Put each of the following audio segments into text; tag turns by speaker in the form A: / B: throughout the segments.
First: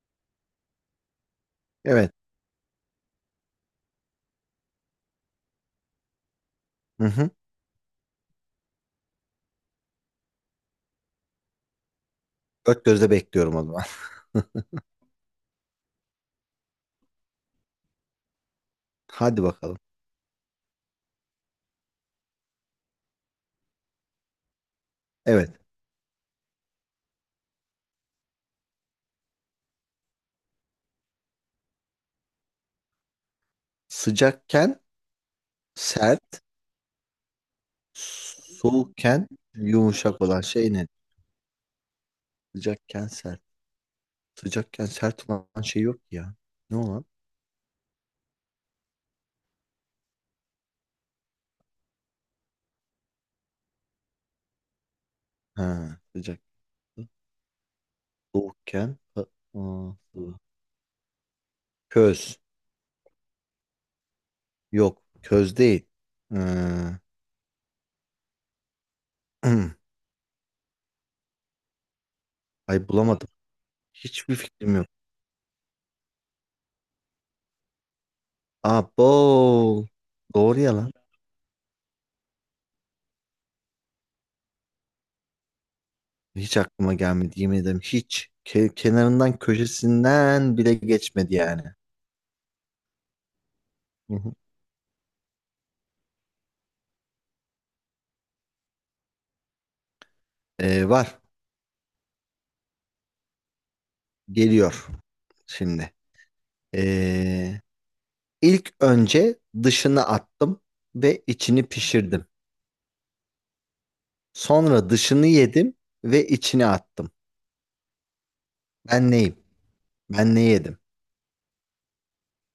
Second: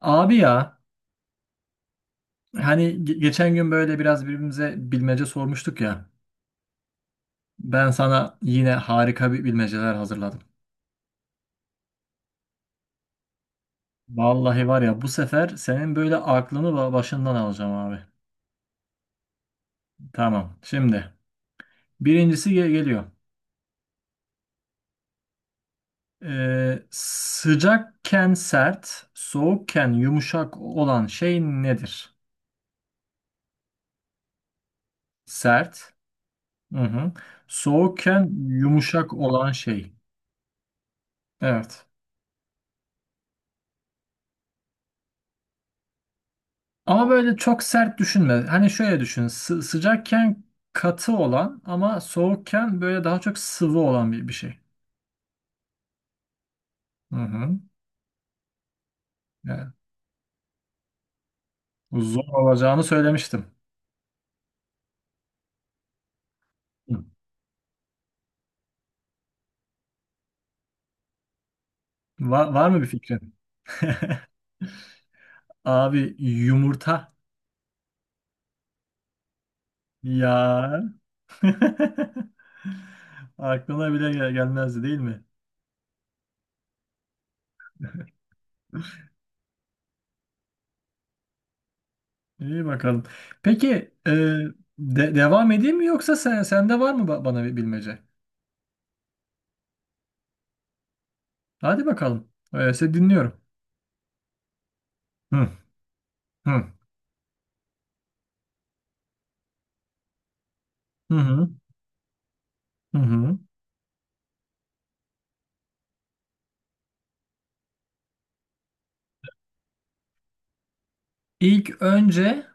A: Abi ya,
B: Evet.
A: hani geçen gün böyle biraz birbirimize bilmece sormuştuk ya.
B: Hı hı.
A: Ben sana yine harika bir bilmeceler hazırladım.
B: Dört gözle bekliyorum o zaman.
A: Vallahi var ya, bu sefer senin böyle aklını başından alacağım abi.
B: Hadi bakalım.
A: Tamam. Şimdi birincisi geliyor.
B: Evet.
A: Sıcakken sert, soğukken yumuşak olan şey nedir?
B: Sıcakken
A: Sert.
B: sert,
A: Hı hı. Soğukken yumuşak
B: soğukken
A: olan şey.
B: yumuşak olan şey ne?
A: Evet.
B: Sıcakken sert. Sıcakken sert olan şey yok ki ya. Ne olan?
A: Ama böyle çok sert düşünme. Hani şöyle düşün. Sıcakken katı olan ama soğukken böyle daha çok sıvı olan bir şey.
B: Ha, sıcak.
A: Hı hı.
B: Soğukken ha,
A: Yani
B: ıı,
A: zor
B: köz.
A: olacağını söylemiştim.
B: Yok, köz değil. Ee,
A: Hı. Var
B: ay
A: mı bir
B: bulamadım.
A: fikrin?
B: Hiçbir fikrim yok.
A: Abi, yumurta.
B: Aa, bol. Doğru ya
A: Ya.
B: lan.
A: Aklına bile gelmezdi değil mi?
B: Hiç aklıma gelmedi yemin ederim hiç. Kenarından köşesinden bile geçmedi yani.
A: İyi bakalım. Peki e,
B: Hı hı.
A: devam edeyim mi, yoksa sende var mı bana bir bilmece?
B: Var
A: Hadi bakalım. Öyleyse dinliyorum.
B: geliyor
A: Hı
B: şimdi.
A: hı.
B: Ee, ilk önce dışını attım
A: Hı
B: ve
A: hı.
B: içini pişirdim.
A: Hı hı.
B: Sonra dışını yedim ve içini attım. Ben neyim? Ben ne yedim?
A: İlk önce,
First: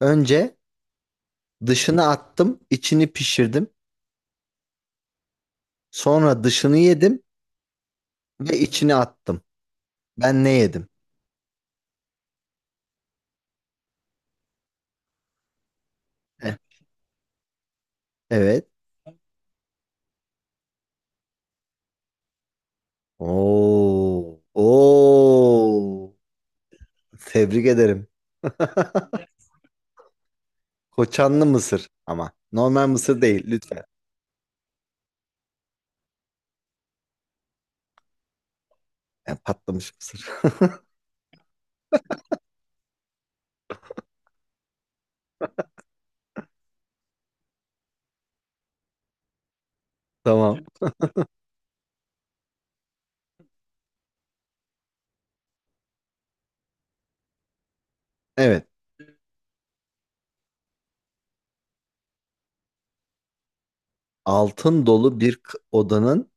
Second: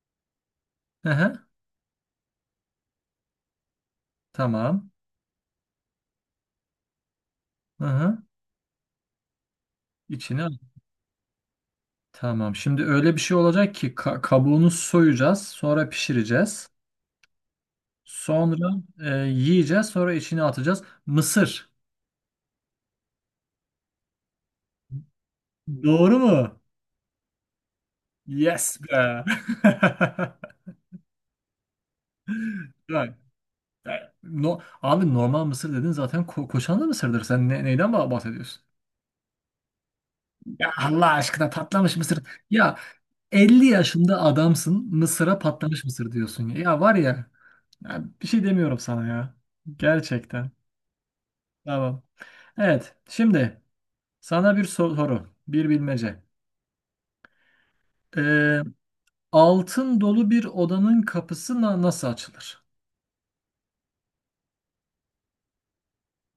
B: Önce
A: hı hı,
B: dışını attım, içini pişirdim.
A: tamam.
B: Sonra dışını yedim
A: Hı hı.
B: ve içini attım.
A: İçine
B: Ben ne
A: al.
B: yedim?
A: Tamam. Şimdi öyle bir şey olacak ki kabuğunu soyacağız, sonra
B: Heh,
A: pişireceğiz.
B: evet.
A: Sonra yiyeceğiz, sonra içine atacağız. Mısır.
B: Oo, oo.
A: Doğru mu?
B: Tebrik ederim.
A: Yes be.
B: Koçanlı mısır ama. Normal
A: Bak,
B: mısır değil lütfen.
A: e, no, abi normal mısır dedin, zaten koşanlı mısırdır. Sen neyden bahsediyorsun?
B: Yani patlamış mısır.
A: Ya Allah aşkına, patlamış mısır. Ya, 50 yaşında adamsın, mısıra patlamış mısır diyorsun. Ya, var ya. Ya, bir şey demiyorum sana ya. Gerçekten.
B: Tamam.
A: Tamam. Evet. Şimdi sana bir soru. Bir bilmece. Ee,
B: Evet.
A: altın dolu bir odanın kapısı nasıl açılır?
B: Altın dolu bir odanın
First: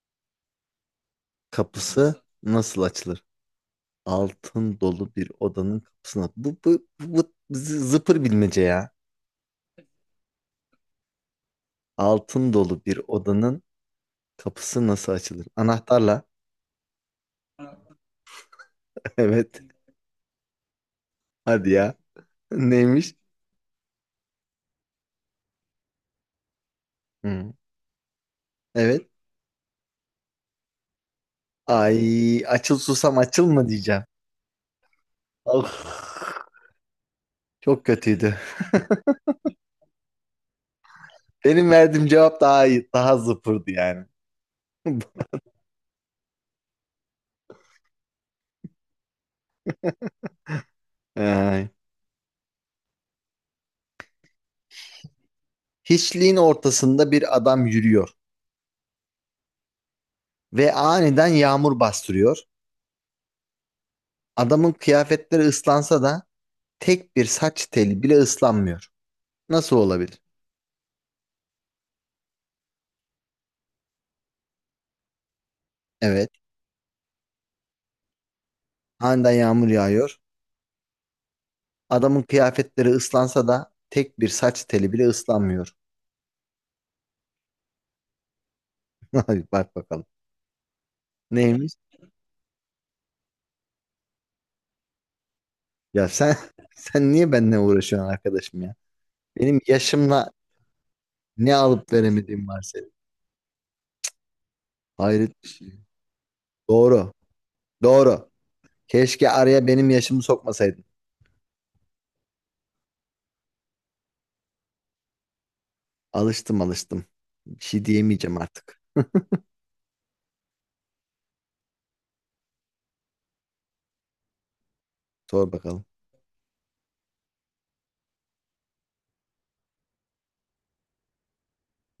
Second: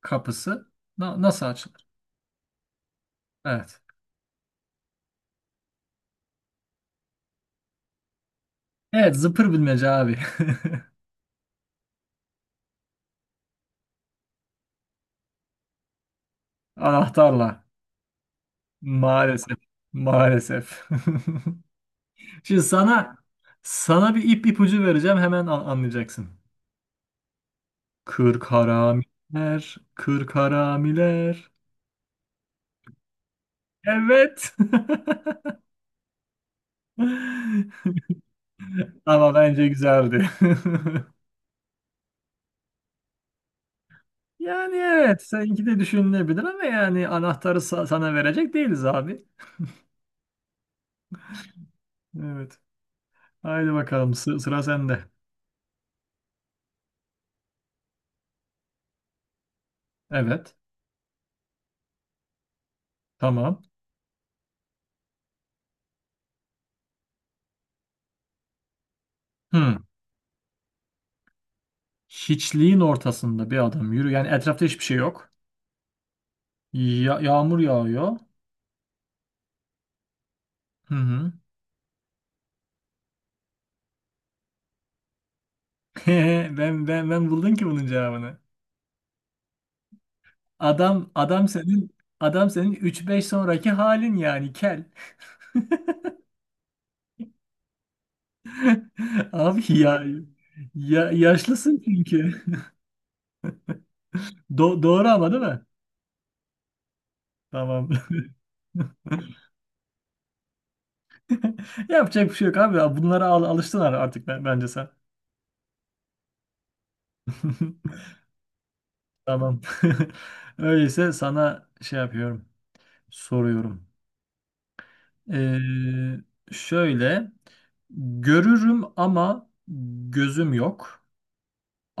A: Kapısı nasıl açılır?
B: kapısı nasıl açılır?
A: Evet.
B: Altın dolu bir odanın kapısına. Bu zıpır bilmece ya.
A: Evet. Zıpır bilmece abi.
B: Altın dolu bir odanın kapısı nasıl açılır? Anahtarla.
A: Anahtarla. Maalesef.
B: Evet.
A: Maalesef.
B: Hadi ya.
A: Şimdi
B: Neymiş?
A: sana bir ipucu vereceğim. Hemen anlayacaksın.
B: Hı.
A: Kırk
B: Evet.
A: haramiler. Kırk haramiler.
B: Ay açıl susam açıl mı diyeceğim.
A: Evet.
B: Of, çok kötüydü.
A: Ama bence güzeldi.
B: Benim verdiğim cevap daha iyi, daha zıpırdı yani.
A: Yani evet, seninki de düşünülebilir ama yani anahtarı sana verecek değiliz abi.
B: Ay.
A: Evet. Haydi bakalım, sıra sende.
B: Hiçliğin ortasında bir adam yürüyor
A: Evet.
B: ve aniden yağmur bastırıyor.
A: Tamam.
B: Adamın kıyafetleri ıslansa da tek bir saç teli bile ıslanmıyor. Nasıl
A: Hmm.
B: olabilir?
A: Hiçliğin ortasında bir adam yürü. Yani etrafta hiçbir şey yok.
B: Evet,
A: Yağmur yağıyor.
B: aniden yağmur yağıyor.
A: Hı hı.
B: Adamın kıyafetleri ıslansa da tek bir saç teli bile ıslanmıyor.
A: Ben buldum ki bunun cevabını.
B: Ay, bak bakalım.
A: Adam adam
B: Neymiş?
A: senin adam senin üç beş sonraki halin, yani kel.
B: Ya sen sen niye benimle uğraşıyorsun arkadaşım ya? Benim
A: Abi ya,
B: yaşımla
A: ya
B: ne
A: yaşlısın
B: alıp
A: çünkü.
B: veremediğim var senin.
A: Doğru ama, değil
B: Hayret bir
A: mi?
B: şey. Doğru.
A: Tamam.
B: Doğru. Keşke araya benim yaşımı sokmasaydın.
A: Yapacak bir şey yok abi. Bunlara alıştın artık bence sen.
B: Alıştım alıştım. Bir şey diyemeyeceğim artık.
A: Tamam. Öyleyse sana şey yapıyorum. Soruyorum.
B: Sor
A: Ee,
B: bakalım.
A: şöyle. Görürüm ama gözüm yok.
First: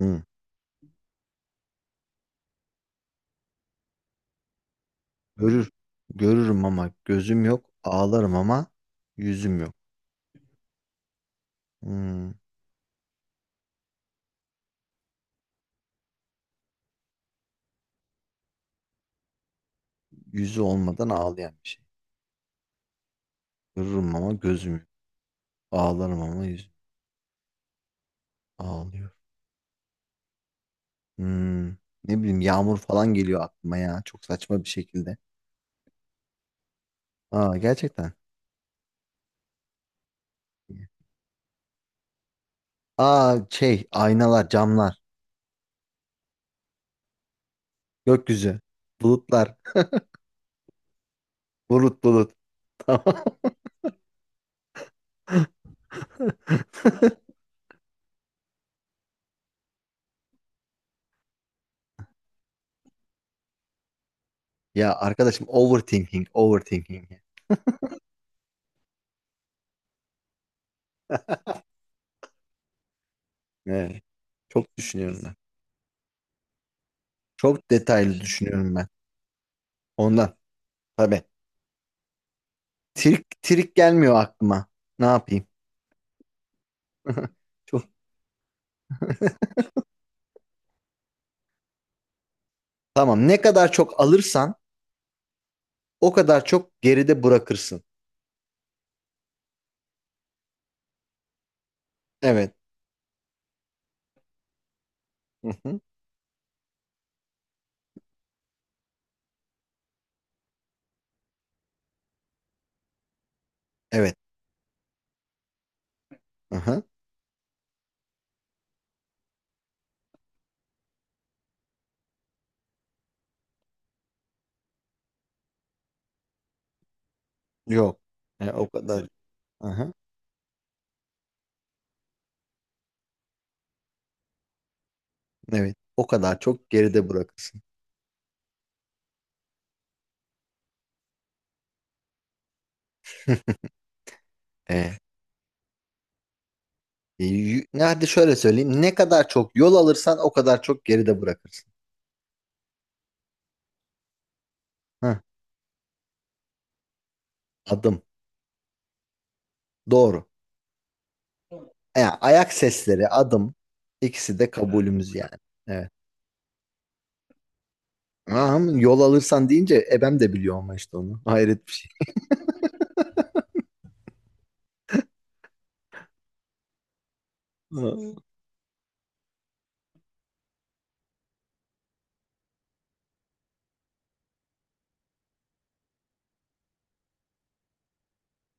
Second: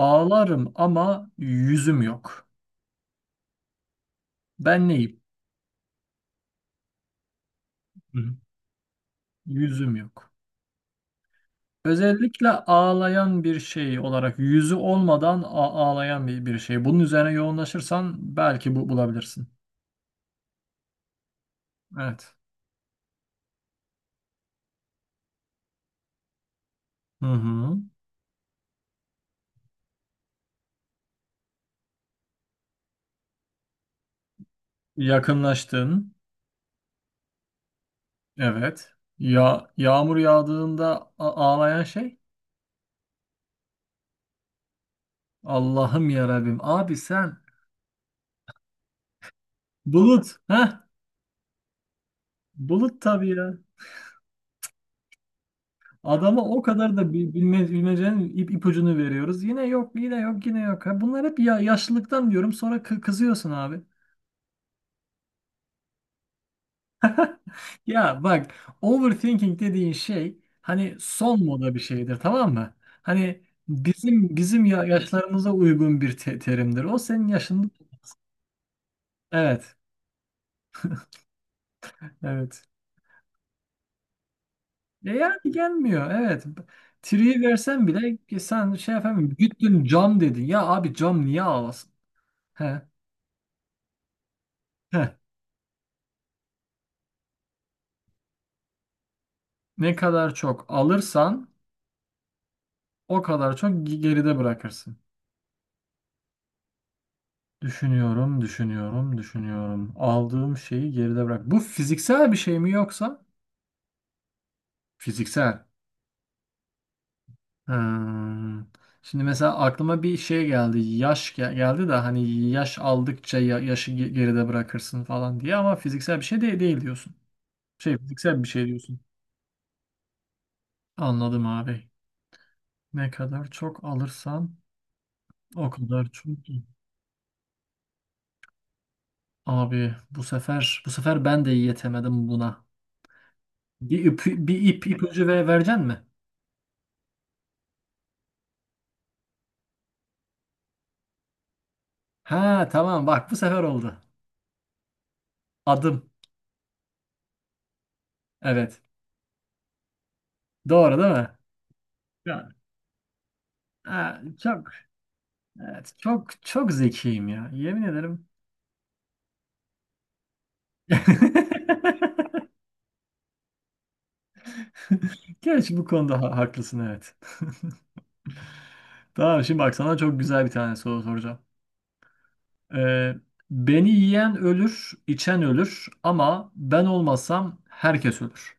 B: Hı.
A: ama yüzüm yok. Ben neyim?
B: Görür. Görürüm ama gözüm yok.
A: Hı hı.
B: Ağlarım ama yüzüm yok.
A: Yüzüm yok.
B: Hı.
A: Özellikle ağlayan bir şey olarak, yüzü olmadan ağlayan bir şey. Bunun üzerine yoğunlaşırsan belki bu bulabilirsin.
B: Yüzü olmadan ağlayan bir şey.
A: Evet.
B: Görürüm ama gözüm yok. Ağlarım ama yüzüm
A: Hı hı.
B: ağlıyor. Hı. Ne bileyim yağmur falan geliyor aklıma ya. Çok saçma bir şekilde.
A: Yakınlaştın.
B: Aa gerçekten.
A: Evet. Ya yağmur yağdığında ağlayan şey?
B: Aa şey aynalar, camlar,
A: Allah'ım ya Rabbim. Abi sen,
B: gökyüzü, bulutlar,
A: bulut. Heh.
B: bulut bulut.
A: Bulut
B: Tamam.
A: tabii ya. Adama o kadar da bilmecenin ipucunu veriyoruz. Yine yok, yine yok, yine yok. Ha, bunlar hep ya, yaşlılıktan diyorum. Sonra kızıyorsun abi.
B: Ya arkadaşım overthinking, overthinking.
A: Ya bak, overthinking dediğin şey hani son moda bir şeydir, tamam mı? Hani
B: Evet.
A: bizim
B: Çok
A: ya-
B: düşünüyorum ben.
A: yaşlarımıza uygun bir terimdir. O senin yaşında
B: Çok detaylı düşünüyorum ben.
A: evet,
B: Ondan tabii.
A: evet.
B: Trik, trik gelmiyor aklıma. Ne
A: Yani
B: yapayım?
A: gelmiyor evet. Tri'yi
B: Çok.
A: versen bile ki sen şey yapamıyorsun. Gittin cam dedin. Ya abi, cam niye alasın? He,
B: Tamam. Ne kadar çok alırsan
A: he.
B: o kadar çok geride bırakırsın.
A: Ne kadar çok alırsan
B: Evet.
A: o kadar çok geride bırakırsın.
B: Hı-hı.
A: Düşünüyorum, düşünüyorum, düşünüyorum. Aldığım şeyi geride bırak. Bu fiziksel bir şey mi yoksa?
B: Evet.
A: Fiziksel.
B: Hı-hı.
A: Hmm. Şimdi mesela aklıma bir şey geldi. Yaş geldi de hani yaş aldıkça yaşı geride bırakırsın falan diye, ama fiziksel bir şey de değil diyorsun. Şey
B: Yok.
A: fiziksel bir
B: E,
A: şey
B: o
A: diyorsun.
B: kadar. Hı-hı.
A: Anladım abi. Ne kadar çok alırsan o
B: Evet.
A: kadar
B: O kadar
A: çok. İyi.
B: çok geride bırakırsın.
A: Abi bu sefer ben de yetemedim buna. Bir ip, bir ip
B: E,
A: ipucu ve vereceksin mi?
B: E, y- ne Hadi şöyle söyleyeyim. Ne kadar çok yol alırsan o kadar çok geride bırakırsın.
A: Ha tamam, bak bu sefer oldu.
B: Heh,
A: Adım.
B: adım.
A: Evet.
B: Doğru.
A: Doğru değil mi?
B: Yani
A: Ya.
B: ayak sesleri, adım.
A: Ha,
B: İkisi de evet,
A: çok.
B: kabulümüz yani. Evet.
A: Evet, çok çok zekiyim ya. Yemin ederim.
B: Aha, yol alırsan deyince ebem de biliyor ama işte onu. Hayret bir şey.
A: Gerçi bu konuda haklısın evet.
B: Ha.
A: Tamam, şimdi bak sana çok güzel bir tane soru soracağım. Ee, beni yiyen ölür, içen ölür, ama ben olmasam herkes ölür.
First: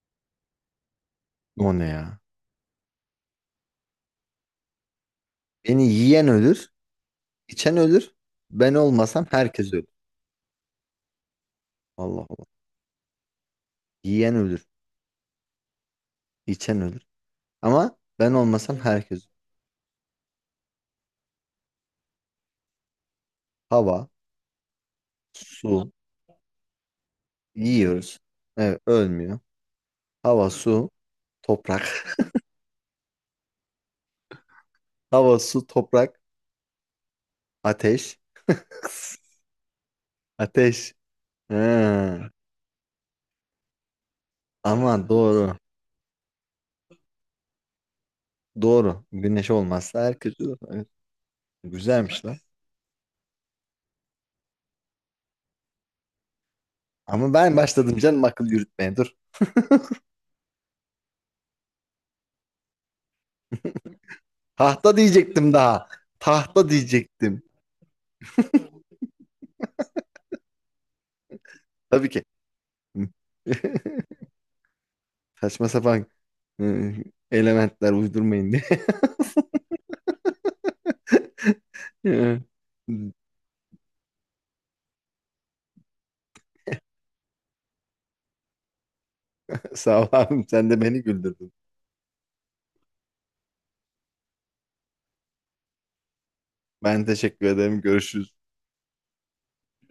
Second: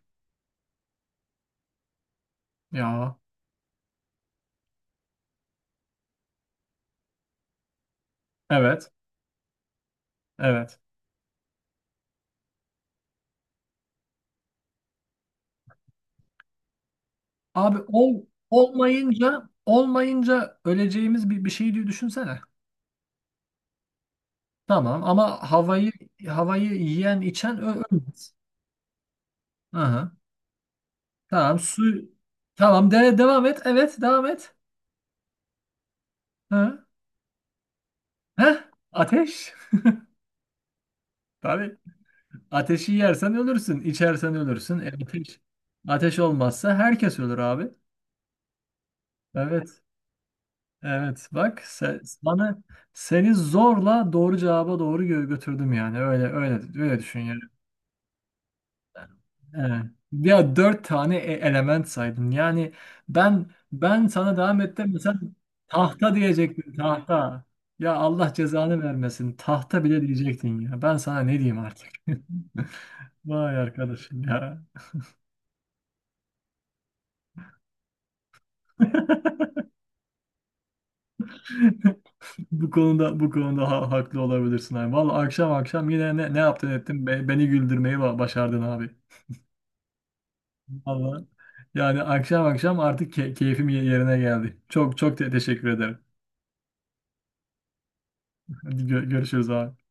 B: O ne ya?
A: Ya
B: Beni yiyen ölür, içen ölür. Ben
A: evet,
B: olmasam herkes ölür.
A: evet.
B: Allah Allah. Yiyen ölür, içen ölür.
A: Abi
B: Ama
A: ol,
B: ben olmasam herkes ölür.
A: olmayınca olmayınca öleceğimiz bir şey diye düşünsene.
B: Hava,
A: Tamam ama havayı
B: su,
A: havayı yiyen içen ö-
B: yiyoruz.
A: ölmez.
B: Evet, ölmüyor.
A: Aha.
B: Hava, su,
A: Tamam, su.
B: toprak.
A: Tamam, devam et. Evet, devam et.
B: Hava, su, toprak,
A: Ha.
B: ateş.
A: Heh, ateş.
B: Ateş.
A: Tabii.
B: Ha.
A: Ateşi yersen ölürsün. İçersen ölürsün. E,
B: Ama
A: ateş.
B: doğru.
A: Ateş olmazsa herkes ölür abi.
B: Doğru. Güneş
A: Evet.
B: olmazsa herkes... Evet,
A: Evet. Bak, se-
B: güzelmiş lan.
A: sana seni zorla doğru cevaba doğru götürdüm yani. Öyle öyle öyle düşün
B: Ama
A: yani.
B: ben başladım canım akıl yürütmeye. Dur.
A: Evet. Ya, dört tane element saydın. Yani ben ben sana devam ettim.
B: Tahta
A: Mesela
B: diyecektim daha.
A: tahta
B: Tahta
A: diyecektin, tahta.
B: diyecektim.
A: Ya Allah cezanı vermesin. Tahta bile diyecektin ya. Ben sana ne diyeyim artık?
B: Tabii ki.
A: Vay arkadaşım ya.
B: Saçma sapan hı, elementler uydurmayın diye.
A: Bu konuda haklı olabilirsin abi. Vallahi akşam akşam yine ne yaptın ettin? Beni güldürmeyi başardın abi.
B: Sağ ol abim. Sen de beni
A: Vallahi
B: güldürdün.
A: yani akşam akşam artık keyfim yerine geldi. Çok çok teşekkür ederim.
B: Ben teşekkür ederim. Görüşürüz.
A: Hadi görüşürüz abi.